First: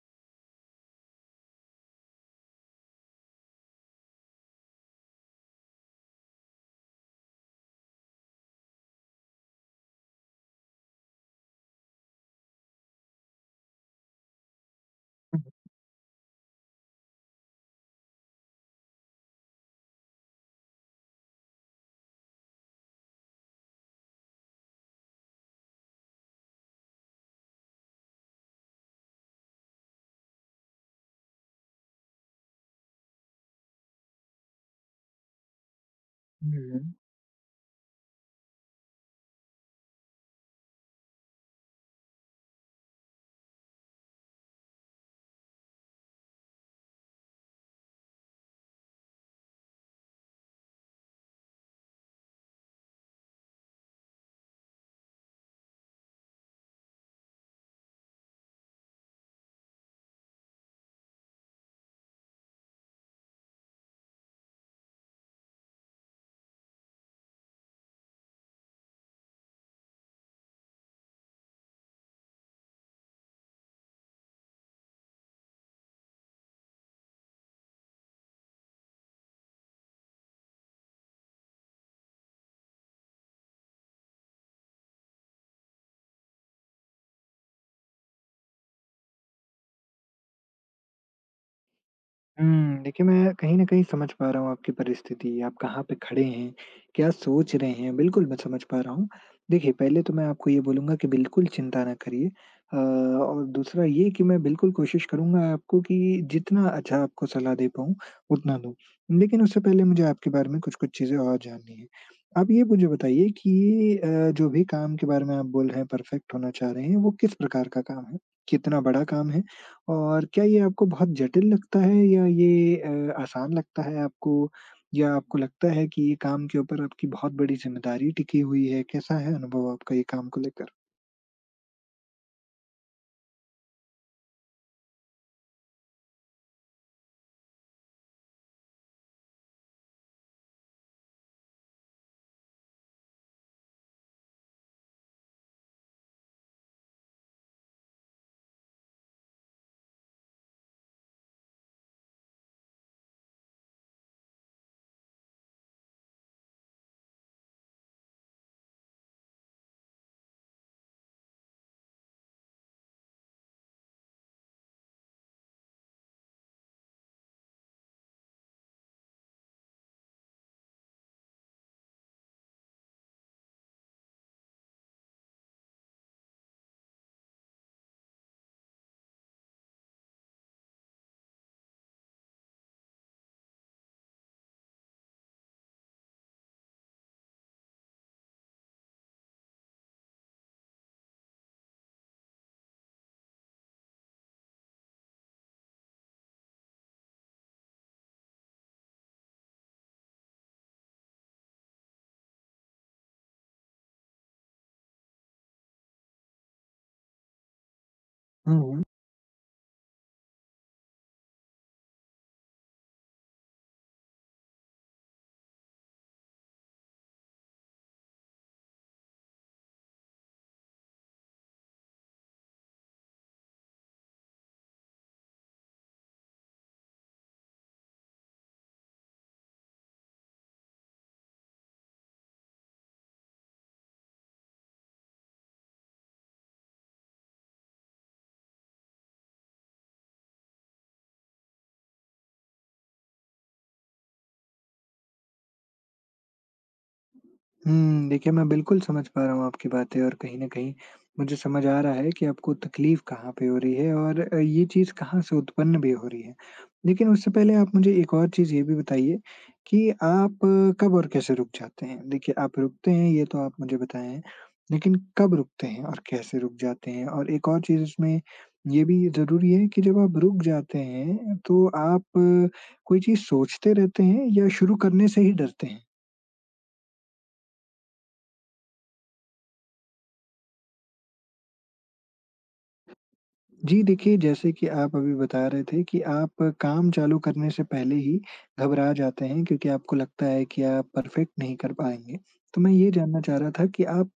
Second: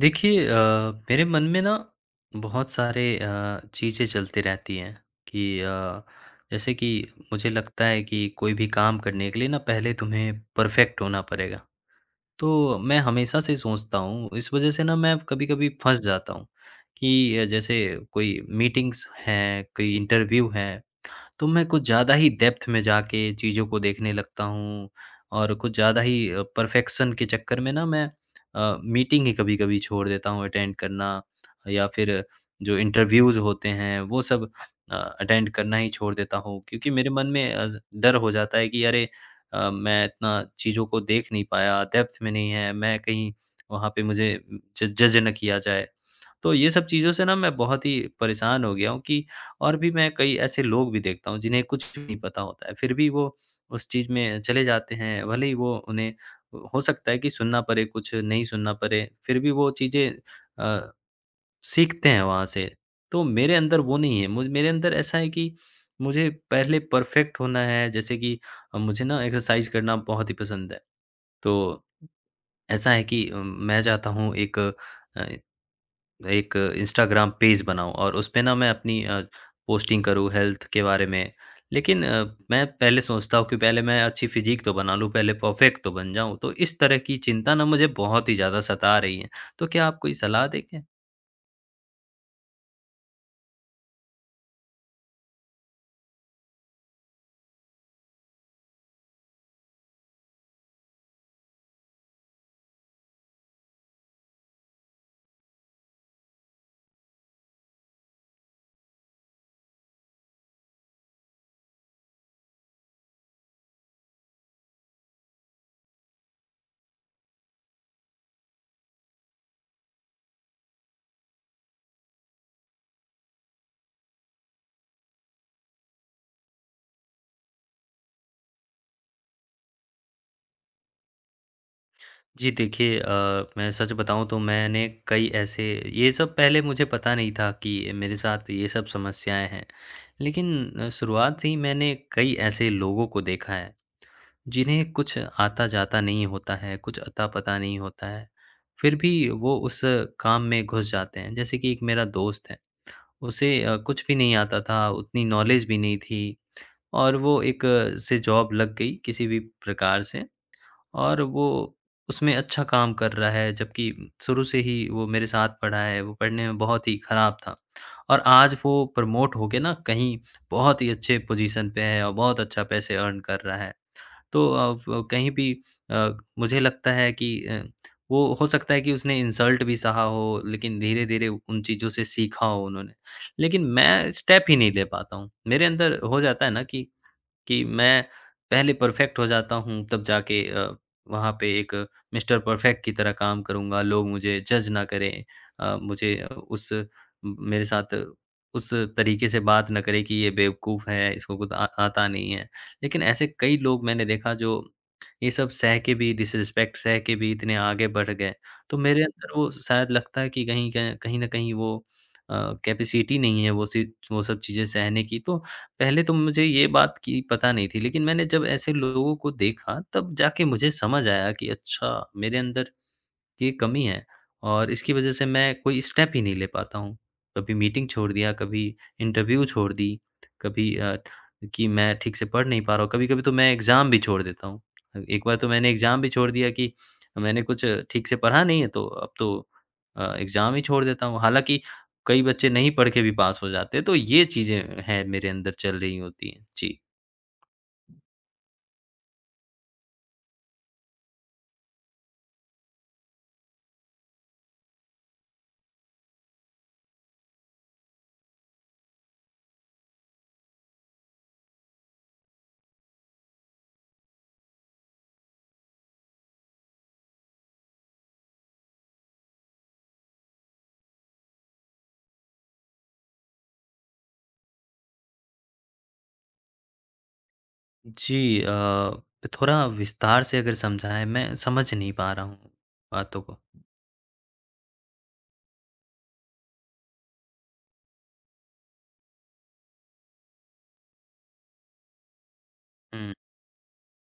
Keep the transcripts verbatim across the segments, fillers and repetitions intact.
देखिए अ, मेरे मन में ना बहुत सारे अ, चीज़ें चलती रहती हैं कि अ, जैसे कि मुझे लगता है कि कोई भी काम करने के लिए ना पहले तुम्हें परफेक्ट होना पड़ेगा। तो मैं हमेशा से सोचता हूँ, इस वज़ह से ना मैं कभी-कभी फँस जाता हूँ कि अ, जैसे कोई मीटिंग्स हैं, कोई इंटरव्यू है तो मैं कुछ ज़्यादा ही डेप्थ में जाके चीज़ों को देखने लगता हूँ और कुछ ज़्यादा ही अ, परफ़ेक्शन के चक्कर में ना मैं अ, मीटिंग ही कभी-कभी छोड़ देता हूँ अटेंड करना या फिर जो इंटरव्यूज़ होते हैं वो सब अ, अटेंड करना ही छोड़ देता हूँ। हुँ, क्योंकि मेरे मन में अ, डर हो जाता है कि अरे अ, मैं इतना चीज़ों को देख नहीं पाया, डेप्थ में नहीं है, मैं कहीं वहाँ पे मुझे ज जज ना किया जाए। तो ये सब चीज़ों से ना मैं बहुत ही परेशान हो गया हूँ कि और भी मैं कई ऐसे लोग भी देखता हूँ जिन्हें कुछ भी नहीं पता होता है, फिर भी वो उस चीज़ में चले जाते हैं, भले ही वो उन्हें हो सकता है कि सुनना पड़े कुछ, नहीं सुनना पड़े, फिर भी वो चीज़ें अ, सीखते हैं वहाँ से। तो मेरे अंदर वो नहीं है, मुझ मेरे अंदर ऐसा है कि मुझे पहले परफ़ेक्ट होना है, जैसे कि अ, मुझे ना एक्सरसाइज़ करना बहुत ही पसंद है, तो ऐसा है कि अ, मैं चाहता हूँ एक अ, एक इंस्टाग्राम पेज बनाऊँ और उसपे ना मैं अपनी अ, पोस्टिंग करूँ हेल्थ के बारे में। लेकिन अ, मैं पहले सोचता हूँ कि पहले मैं अच्छी फ़िज़ीक तो बना लूँ, पहले परफ़ेक्ट तो बन जाऊँ। तो इस तरह की चिंता ना मुझे बहुत ही ज़्यादा सता रही है। तो क्या आप कोई सलाह देंगे? हुँ। देखिए, मैं कहीं न कहीं समझ पा रहा हूँ आपकी परिस्थिति, आप कहाँ पे खड़े हैं, क्या सोच रहे हैं। बिल्कुल मैं समझ पा रहा हूँ। देखिए, पहले तो मैं आपको ये बोलूँगा कि बिल्कुल चिंता ना करिए। अ, और दूसरा ये कि मैं बिल्कुल कोशिश करूँगा आपको कि जितना अच्छा आपको सलाह दे पाऊँ, उतना दूँ। लेकिन उससे पहले मुझे आपके बारे में कुछ-कुछ चीज़ें और जाननी हैं। आप ये मुझे बताइए कि अ, जो भी काम के बारे में आप बोल रहे हैं, परफेक्ट होना चाह रहे हैं, वो किस प्रकार का काम है? कितना बड़ा काम है? और क्या ये आपको बहुत जटिल लगता है या ये अ, आसान लगता है आपको? या आपको लगता है कि ये काम के ऊपर आपकी बहुत बड़ी ज़िम्मेदारी टिकी हुई है? कैसा है अनुभव आपका ये काम को लेकर? जी देखिए अ, मैं सच बताऊँ तो मैंने कई ऐसे ये सब पहले मुझे पता नहीं था कि मेरे साथ ये सब समस्याएँ हैं। लेकिन अ, शुरुआत से ही मैंने कई ऐसे लोगों को देखा है। जिन्हें कुछ आता-जाता नहीं होता है, कुछ अता-पता नहीं होता है, फिर भी वो उस काम में घुस जाते हैं। जैसे कि एक मेरा दोस्त है, उसे अ, कुछ भी नहीं आता था, उतनी नॉलेज भी नहीं थी और वो एक अ, से जॉब लग गई किसी भी प्रकार से और वो उसमें अच्छा काम कर रहा है, जबकि शुरू से ही वो मेरे साथ पढ़ा है, वो पढ़ने में बहुत ही खराब था और आज वो प्रमोट होके ना कहीं बहुत ही अच्छे पोज़ीशन पे है और बहुत अच्छा पैसे अर्न कर रहा है। तो अ, फ कहीं भी अ, मुझे लगता है कि अ, वो हो सकता है कि उसने इंसल्ट भी सहा हो, लेकिन धीरे-धीरे उन चीज़ों से सीखा हो उन्होंने। लेकिन मैं स्टेप ही नहीं ले पाता हूँ। मेरे अंदर हो जाता है ना कि कि मैं पहले परफेक्ट हो जाता हूँ तब जाके अ, वहाँ पे एक मिस्टर परफेक्ट की तरह काम करूँगा, लोग मुझे जज ना करें। अ, मुझे अ, उस मेरे साथ उस तरीके से बात ना करें कि ये बेवकूफ़ है, इसको कुछ आ आता नहीं है। लेकिन ऐसे कई लोग मैंने देखा जो ये सब सह के भी डिसरिस्पेक्ट सह के भी इतने आगे बढ़ गए। हुँ, तो हुँ। मेरे अंदर वो शायद लगता है कि कहीं क कहीं न कहीं वो अ, कैपेसिटी नहीं है वो सी वो सब चीज़ें सहने की तो पहले तो मुझे ये बात की पता नहीं थी, लेकिन मैंने जब ऐसे लोगों को देखा, तब जाके मुझे समझ आया कि अच्छा, मेरे अंदर की कमी है और इसकी वजह से मैं कोई स्टेप ही नहीं ले पाता हूँ। कभी मीटिंग छोड़ दिया, कभी इंटरव्यू छोड़ दी, कभी अ, कि मैं ठीक से पढ़ नहीं पा रहा हूँ, कभी-कभी तो मैं एग्ज़ाम भी छोड़ देता हूँ। एक बार तो मैंने एग्ज़ाम भी छोड़ दिया कि मैंने कुछ ठीक से पढ़ा नहीं है तो अब तो अ, एग्ज़ाम ही छोड़ देता हूँ। हालाँकि कई बच्चे नहीं पढ़ के भी पास हो जाते हैं, तो ये चीज़ें हैं मेरे अंदर चल रही होती हैं। जी। हुँ, देखिए, मैं बिल्कुल समझ पा रहा हूँ आपकी बातें, और कहीं न कहीं मुझे समझ आ रहा है कि आपको तकलीफ़ कहाँ पे हो रही है और अ, ये चीज़ कहाँ से उत्पन्न भी हो रही है। लेकिन उससे पहले आप मुझे एक और चीज़ ये भी बताइए कि आप अ, कब और कैसे रुक जाते हैं? देखिए, आप रुकते हैं ये तो आप मुझे बताएँ हैं, लेकिन कब रुकते हैं और कैसे रुक जाते हैं? और एक और चीज़ इसमें ये भी ज़रूरी है कि जब आप रुक जाते हैं तो आप अ, कोई चीज़ सोचते रहते हैं या शुरू करने से ही डरते हैं? जी अ, थोड़ा विस्तार से अगर समझाएँ, मैं समझ नहीं पा रहा हूँ बातों को। जी, देखिए, जैसे कि आप अभी बता रहे थे कि आप काम चालू करने से पहले ही घबरा जाते हैं, क्योंकि आपको लगता है कि आप परफेक्ट नहीं कर पाएँगे। तो मैं ये हुँ। जानना चाह रहा था कि आप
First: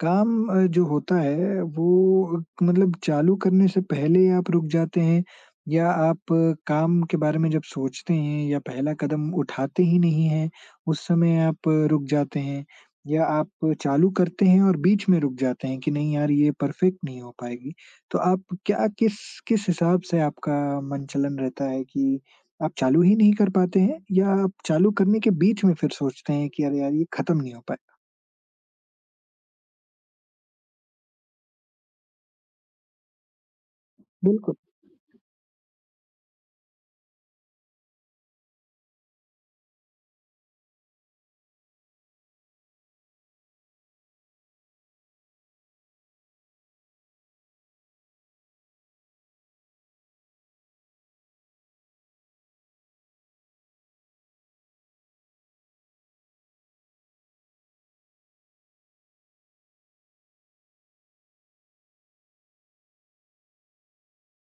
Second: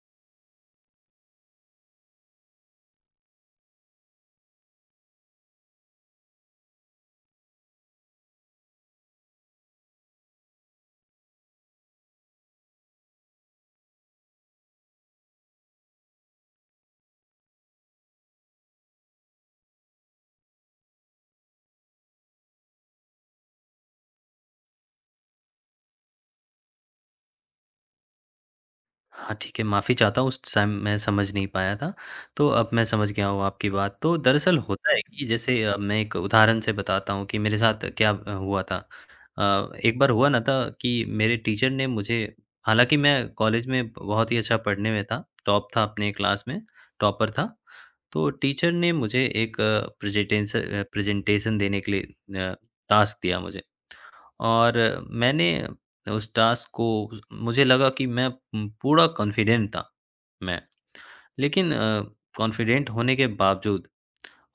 काम अ, जो होता है वो मतलब चालू करने से पहले आप रुक जाते हैं, या आप काम के बारे में जब सोचते हैं या पहला कदम उठाते ही नहीं हैं, उस समय आप रुक जाते हैं? या आप चालू करते हैं और बीच में रुक जाते हैं कि नहीं यार, ये परफेक्ट नहीं हो पाएगी? तो आप क्या किस किस हिसाब से आपका मन-चलन रहता है कि आप चालू ही नहीं कर पाते हैं, या आप चालू करने के बीच में फिर सोचते हैं कि अरे यार, ये खत्म नहीं हो पाएगा? हाँ, ठीक है, माफ़ी चाहता हूँ उस टाइम मैं समझ नहीं पाया था, तो अब मैं समझ गया हूँ आपकी बात। तो बिल्कुल। दरअसल होता है कि जैसे अ, मैं एक उदाहरण से बताता हूँ कि मेरे साथ क्या अ, हुआ था। अ, एक बार हुआ ना था कि मेरे टीचर ने मुझे हालाँकि मैं कॉलेज में बहुत ही अच्छा पढ़ने में था, टॉप था अपने क्लास में, टॉपर था। तो टीचर ने मुझे एक प्रेजेंटेंस अ, प्रेजेंटेशन देने के लिए अ, टास्क दिया मुझे। और मैंने उस टास्क को मुझे लगा कि मैं उम, पूरा कॉन्फिडेंट था मैं। लेकिन अ, कॉन्फिडेंट होने के बावजूद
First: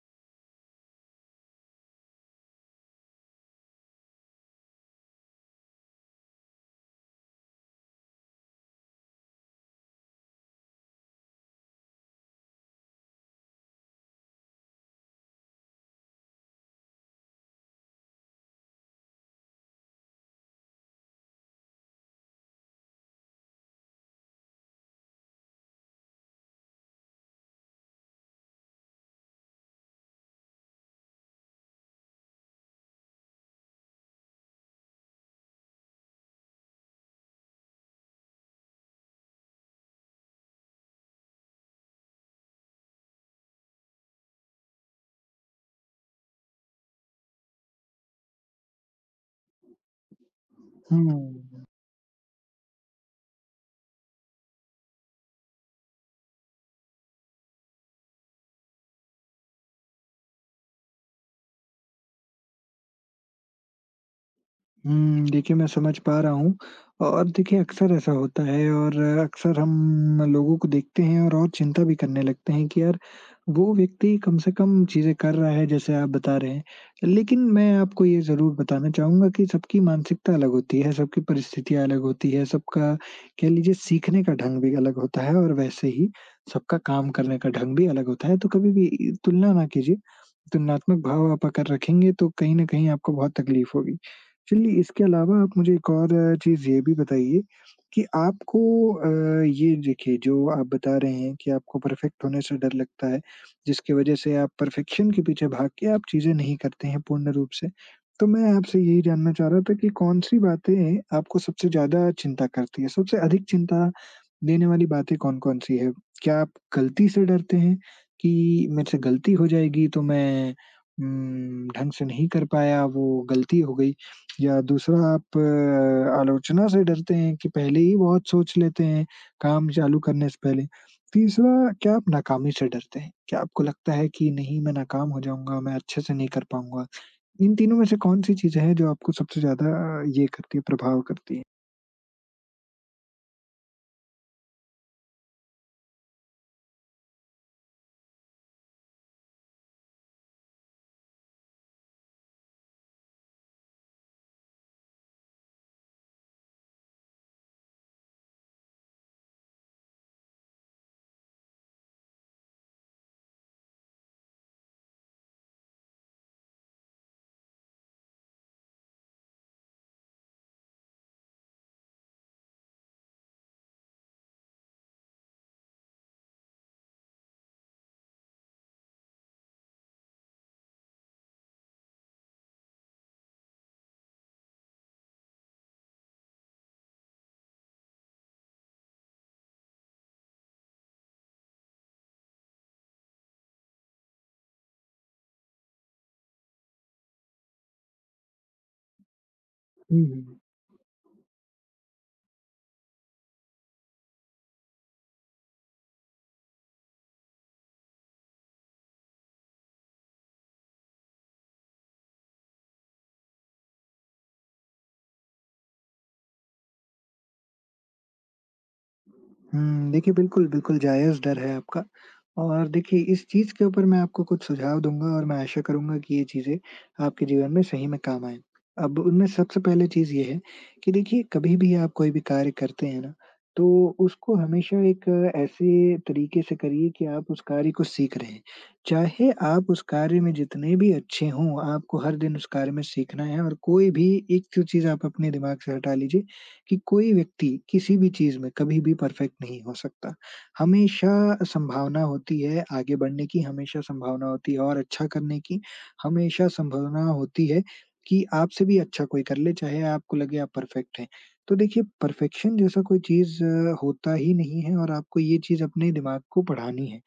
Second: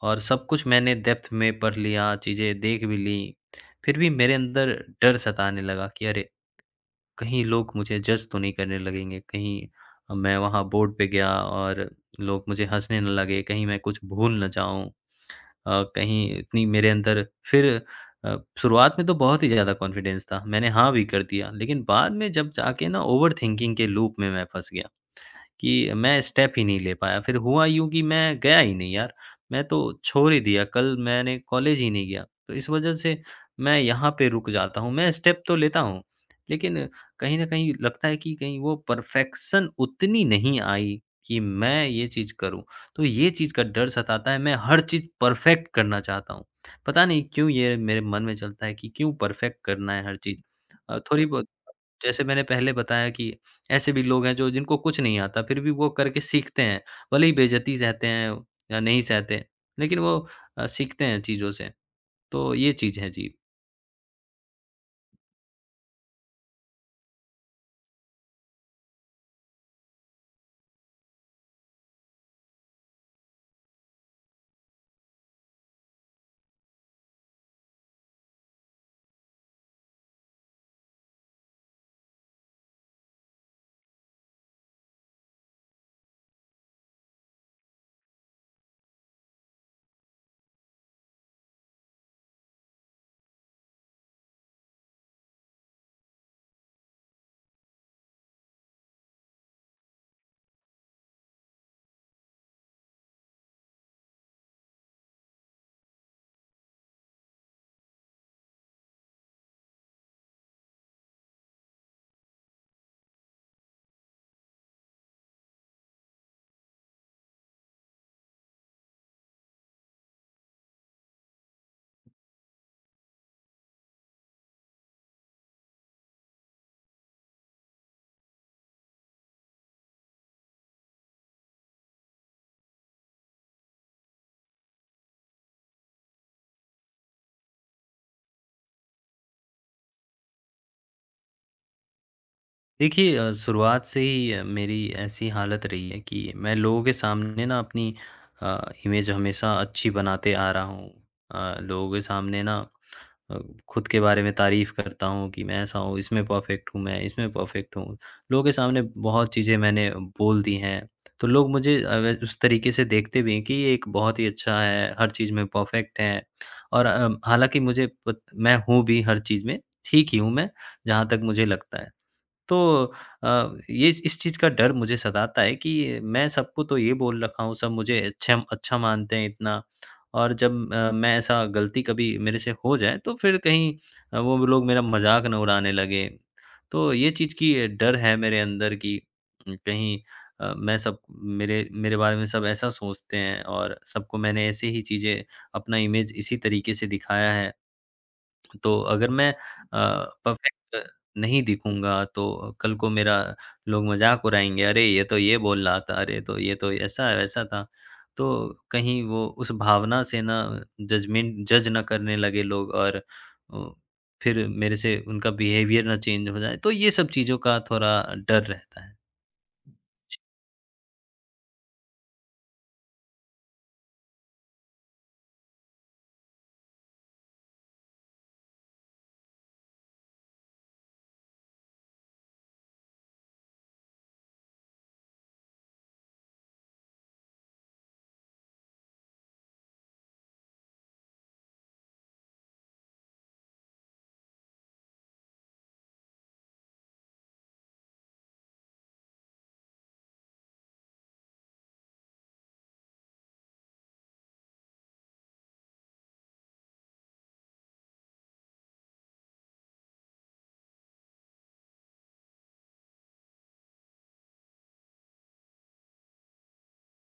और सब कुछ मैंने डेप्थ में पढ़ लिया, चीज़ें देख भी लीं, फिर भी मेरे अंदर डर सताने लगा कि अरे! कहीं लोग मुझे जज तो नहीं करने लगेंगे, कहीं मैं वहाँ बोर्ड पे गया और लोग मुझे हँसने ना लगे, कहीं मैं कुछ भूल ना जाऊँ। अ, कहीं इतनी मेरे अंदर फिर अ, शुरुआत में तो बहुत ही ज़्यादा कॉन्फिडेंस था, मैंने हाँ भी कर दिया, लेकिन बाद में जब जाके ना ओवरथिंकिंग के लूप में मैं फँस गया। कि मैं स्टेप ही नहीं ले पाया। फिर हुआ यूँ कि मैं गया ही नहीं यार, मैं तो छोड़ ही दिया, कल मैंने कॉलेज ही नहीं गया। तो इस वज़ह से मैं यहाँ पे रुक जाता हूँ, मैं स्टेप तो लेता हूँ, लेकिन कहीं न कहीं लगता है कि कहीं वो परफ़ेक्शन उतनी नहीं आई कि मैं ये चीज़ करूँ। तो ये चीज़ का डर सताता है, मैं हर चीज़ परफ़ेक्ट करना चाहता हूँ। पता नहीं क्यों ये मेरे मन में चलता है कि क्यों परफ़ेक्ट करना है हर चीज़। अ, हुँ। थोड़ी बहुत जैसे मैंने पहले बताया कि ऐसे भी लोग हैं जो जिनको कुछ नहीं आता, फिर भी वो करके सीखते हैं। भले ही बेइज़्ज़ती सहते हैं या नहीं सहते, लेकिन वो अ, सीखते हैं चीज़ों से। तो ये चीज़ है जी। हुँ, देखिए, मैं समझ पा रहा हूँ। और देखिए, अक्सर ऐसा होता है, और अक्सर हम लोगों को देखते हैं और और चिंता भी करने लगते हैं कि यार, वो व्यक्ति कम से कम चीज़ें कर रहा है, जैसे आप बता रहे हैं। लेकिन मैं आपको ये ज़रूर बताना चाहूँगा कि सबकी मानसिकता अलग होती है, सबकी परिस्थितियाँ अलग होती है, सबका कह लीजिए सीखने का ढंग भी अलग होता है, और वैसे ही सबका काम करने का ढंग भी अलग होता है। तो कभी भी तुलना ना कीजिए, तुलनात्मक भाव आप अगर रखेंगे तो कहीं न कहीं आपको बहुत तकलीफ़ होगी। चलिए, इसके अलावा आप मुझे एक और अ, चीज़ ये भी बताइए कि आपको अ, ये देखिए, जो आप बता रहे हैं कि आपको परफेक्ट होने से डर लगता है, जिसकी वज़ह से आप परफेक्शन के पीछे भाग के आप चीज़ें नहीं करते हैं पूर्ण रूप से। तो मैं आपसे यही जानना चाह रहा था कि कौन-सी बातें आपको सबसे ज़्यादा चिंता करती हैं? सबसे अधिक चिंता देने वाली बातें कौन-कौन सी हैं? क्या आप गलती से डरते हैं कि मेरे से गलती हो जाएगी तो मैं उम, ढंग से नहीं कर पाया, वो गलती हो गई? या दूसरा, आप अ, आलोचना से डरते हैं कि पहले ही बहुत सोच लेते हैं काम चालू करने से पहले? तीसरा, क्या आप नाकामी से डरते हैं? क्या आपको लगता है कि नहीं, मैं नाकाम हो जाऊँगा, मैं अच्छे से नहीं कर पाऊँगा? इन तीनों में से कौन-सी चीज़ें हैं जो आपको सबसे ज़्यादा ये करती है, प्रभाव करती है? देखिए अ, शुरुआत से ही अ, मेरी ऐसी हालत रही है कि मैं लोगों के सामने ना अपनी अ, इमेज हमेशा अच्छी बनाते आ रहा हूँ। अ, लोगों के सामने ना अ, खुद के बारे में तारीफ़ करता हूँ कि मैं ऐसा हूँ, इसमें परफ़ेक्ट हूँ मैं, इसमें परफ़ेक्ट हूँ। लोगों के सामने बहुत चीज़ें मैंने बोल दी हैं, तो लोग मुझे अ, व उस तरीके से देखते भी हैं कि ये एक बहुत ही अच्छा है, हर चीज़ में परफ़ेक्ट है और अ, हालाँकि मुझे पत मैं हूँ भी हर चीज़ में, ठीक ही हूँ मैं, जहाँ तक मुझे लगता है। तो अ, ये इस चीज़ का डर मुझे सताता है कि मैं सबको तो ये बोल रखा हूँ, सब मुझे अच्छा अच्छा मानते हैं इतना और जब अ, मैं ऐसा गलती कभी मेरे से हो जाए तो फिर कहीं अ, वो लोग मेरा मज़ाक ना उड़ाने लगे। तो ये चीज़ की अ, डर है मेरे अंदर कि उम, कहीं अ, मैं सब मेरे मेरे बारे में सब ऐसा सोचते हैं और सबको मैंने ऐसे ही चीज़ें अपना इमेज इसी तरीके से दिखाया है। तो अगर मैं अ, हुँ, हुँ। परफ़ेक्ट नहीं दिखूँगा तो कल को मेरा लोग मज़ाक उड़ाएँगे, "अरे! ये तो ये बोल रहा था, अरे! तो ये तो ऐसा-वैसा था।" तो कहीं वो उस भावना से ना जजमेंट जज ना करने लगे लोग और अ, फिर मेरे से उनका बिहेवियर ना चेंज हो जाए, तो ये सब चीज़ों का थोड़ा डर रहता है। हुँ, देखिए, बिल्कुल, बिल्कुल जायज़ डर है आपका। और देखिए, इस चीज़ के ऊपर मैं आपको कुछ सुझाव दूँगा, और मैं आशा करूँगा कि ये चीज़ें आपके जीवन में सही में काम आएँ। अब उनमें सबसे पहले चीज़ ये है कि देखिए, कभी भी आप कोई भी कार्य करते हैं ना, तो उसको हमेशा एक ऐसे तरीके से करिए कि आप उस कार्य को सीख रहे हैं। चाहे आप उस कार्य में जितने भी अच्छे हों, आपको हर दिन उस कार्य में सीखना है, और कोई भी एक जो चीज़ आप अपने दिमाग से हटा लीजिए, कि कोई व्यक्ति किसी भी चीज़ में कभी भी परफेक्ट नहीं हो सकता। हमेशा संभावना होती है आगे बढ़ने की, हमेशा संभावना होती है और अच्छा करने की, हमेशा संभावना होती है कि आपसे भी अच्छा कोई कर ले, चाहे आपको लगे आप परफेक्ट हैं। तो देखिए, परफेक्शन जैसा कोई चीज़ होता ही नहीं है, और आपको ये चीज़ अपने दिमाग को पढ़ानी है।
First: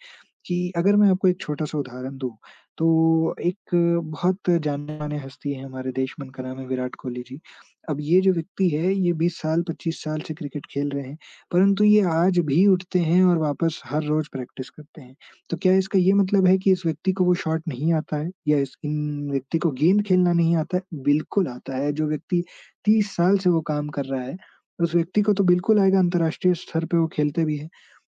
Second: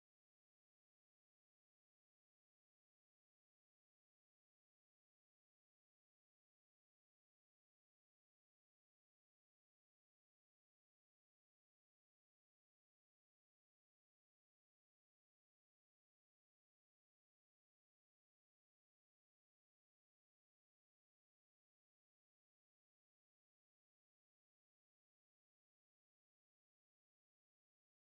कि अगर मैं आपको एक छोटा-सा उदाहरण दूँ, तो एक बहुत जाने-माने हस्ती है हमारे देश में, उनका नाम है विराट कोहली जी। अब ये जो व्यक्ति है, ये बीस साल, पच्चीस साल से क्रिकेट खेल रहे हैं, परंतु ये आज भी उठते हैं और वापस हर रोज़ प्रैक्टिस करते हैं। तो क्या इसका ये मतलब है कि इस व्यक्ति को वो शॉट नहीं आता है, या इस इन व्यक्ति को गेंद खेलना नहीं आता है? बिल्कुल आता है। जो व्यक्ति तीस साल से वो काम कर रहा है, उस व्यक्ति को तो बिल्कुल आएगा, अंतर्राष्ट्रीय स्तर पे वो खेलते भी हैं।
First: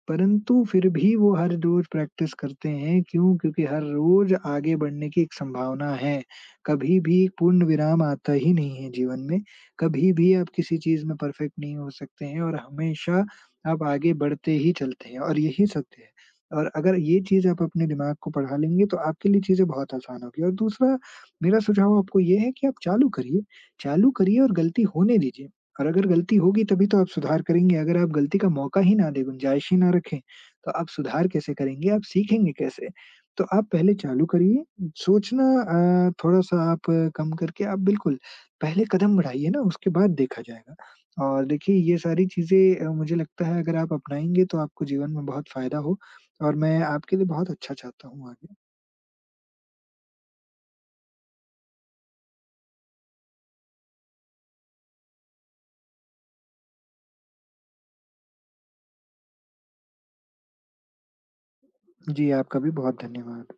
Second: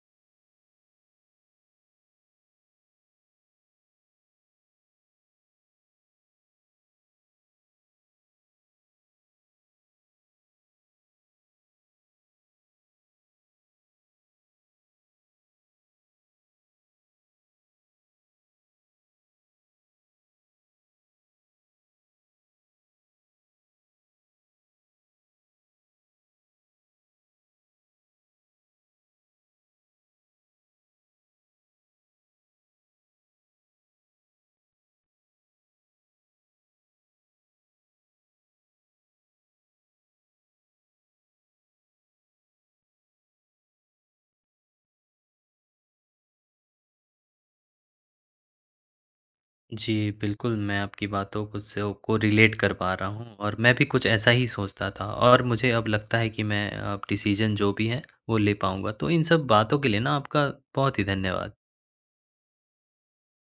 परंतु फिर भी वो हर रोज प्रैक्टिस करते हैं, क्यों? क्योंकि हर रोज आगे बढ़ने की एक संभावना है। कभी भी पूर्णविराम आता ही नहीं है जीवन में, कभी भी आप किसी चीज़ में परफेक्ट नहीं हो सकते हैं, और हमेशा आप आगे बढ़ते ही चलते हैं, और यही सत्य है। और अगर ये चीज़ आप अपने दिमाग को पढ़ा लेंगे, तो आपके लिए चीज़ें बहुत आसान होगी। और दूसरा मेरा सुझाव आपको ये है कि आप चालू करिए, चालू करिए और गलती होने दीजिए। और अगर गलती होगी, तभी तो आप सुधार करेंगे। अगर आप गलती का मौका ही ना दें, गुंजाइश ही ना रखें, तो आप सुधार कैसे करेंगे? आप सीखेंगे कैसे? तो आप पहले चालू करिए, सोचना अ, थोड़ा-सा आप अ, कम करके आप बिल्कुल पहले कदम बढ़ाइए ना, उसके बाद देखा जाएगा। और देखिए, ये सारी चीज़ें अ, मुझे लगता है अगर आप अपनाएँगे तो आपको जीवन में बहुत फ़ायदा हो, और मैं आपके लिए बहुत अच्छा चाहता हूँ आगे। जी, बिल्कुल, मैं आपकी बातों को सो को रिलेट कर पा रहा हूँ और मैं भी कुछ ऐसा ही सोचता था और मुझे अब लगता है कि मैं अब डिसीज़न जो भी है, वो ले पाऊँगा। तो इन सब बातों के लिए ना आपका बहुत ही धन्यवाद। जी, आपका भी बहुत धन्यवाद।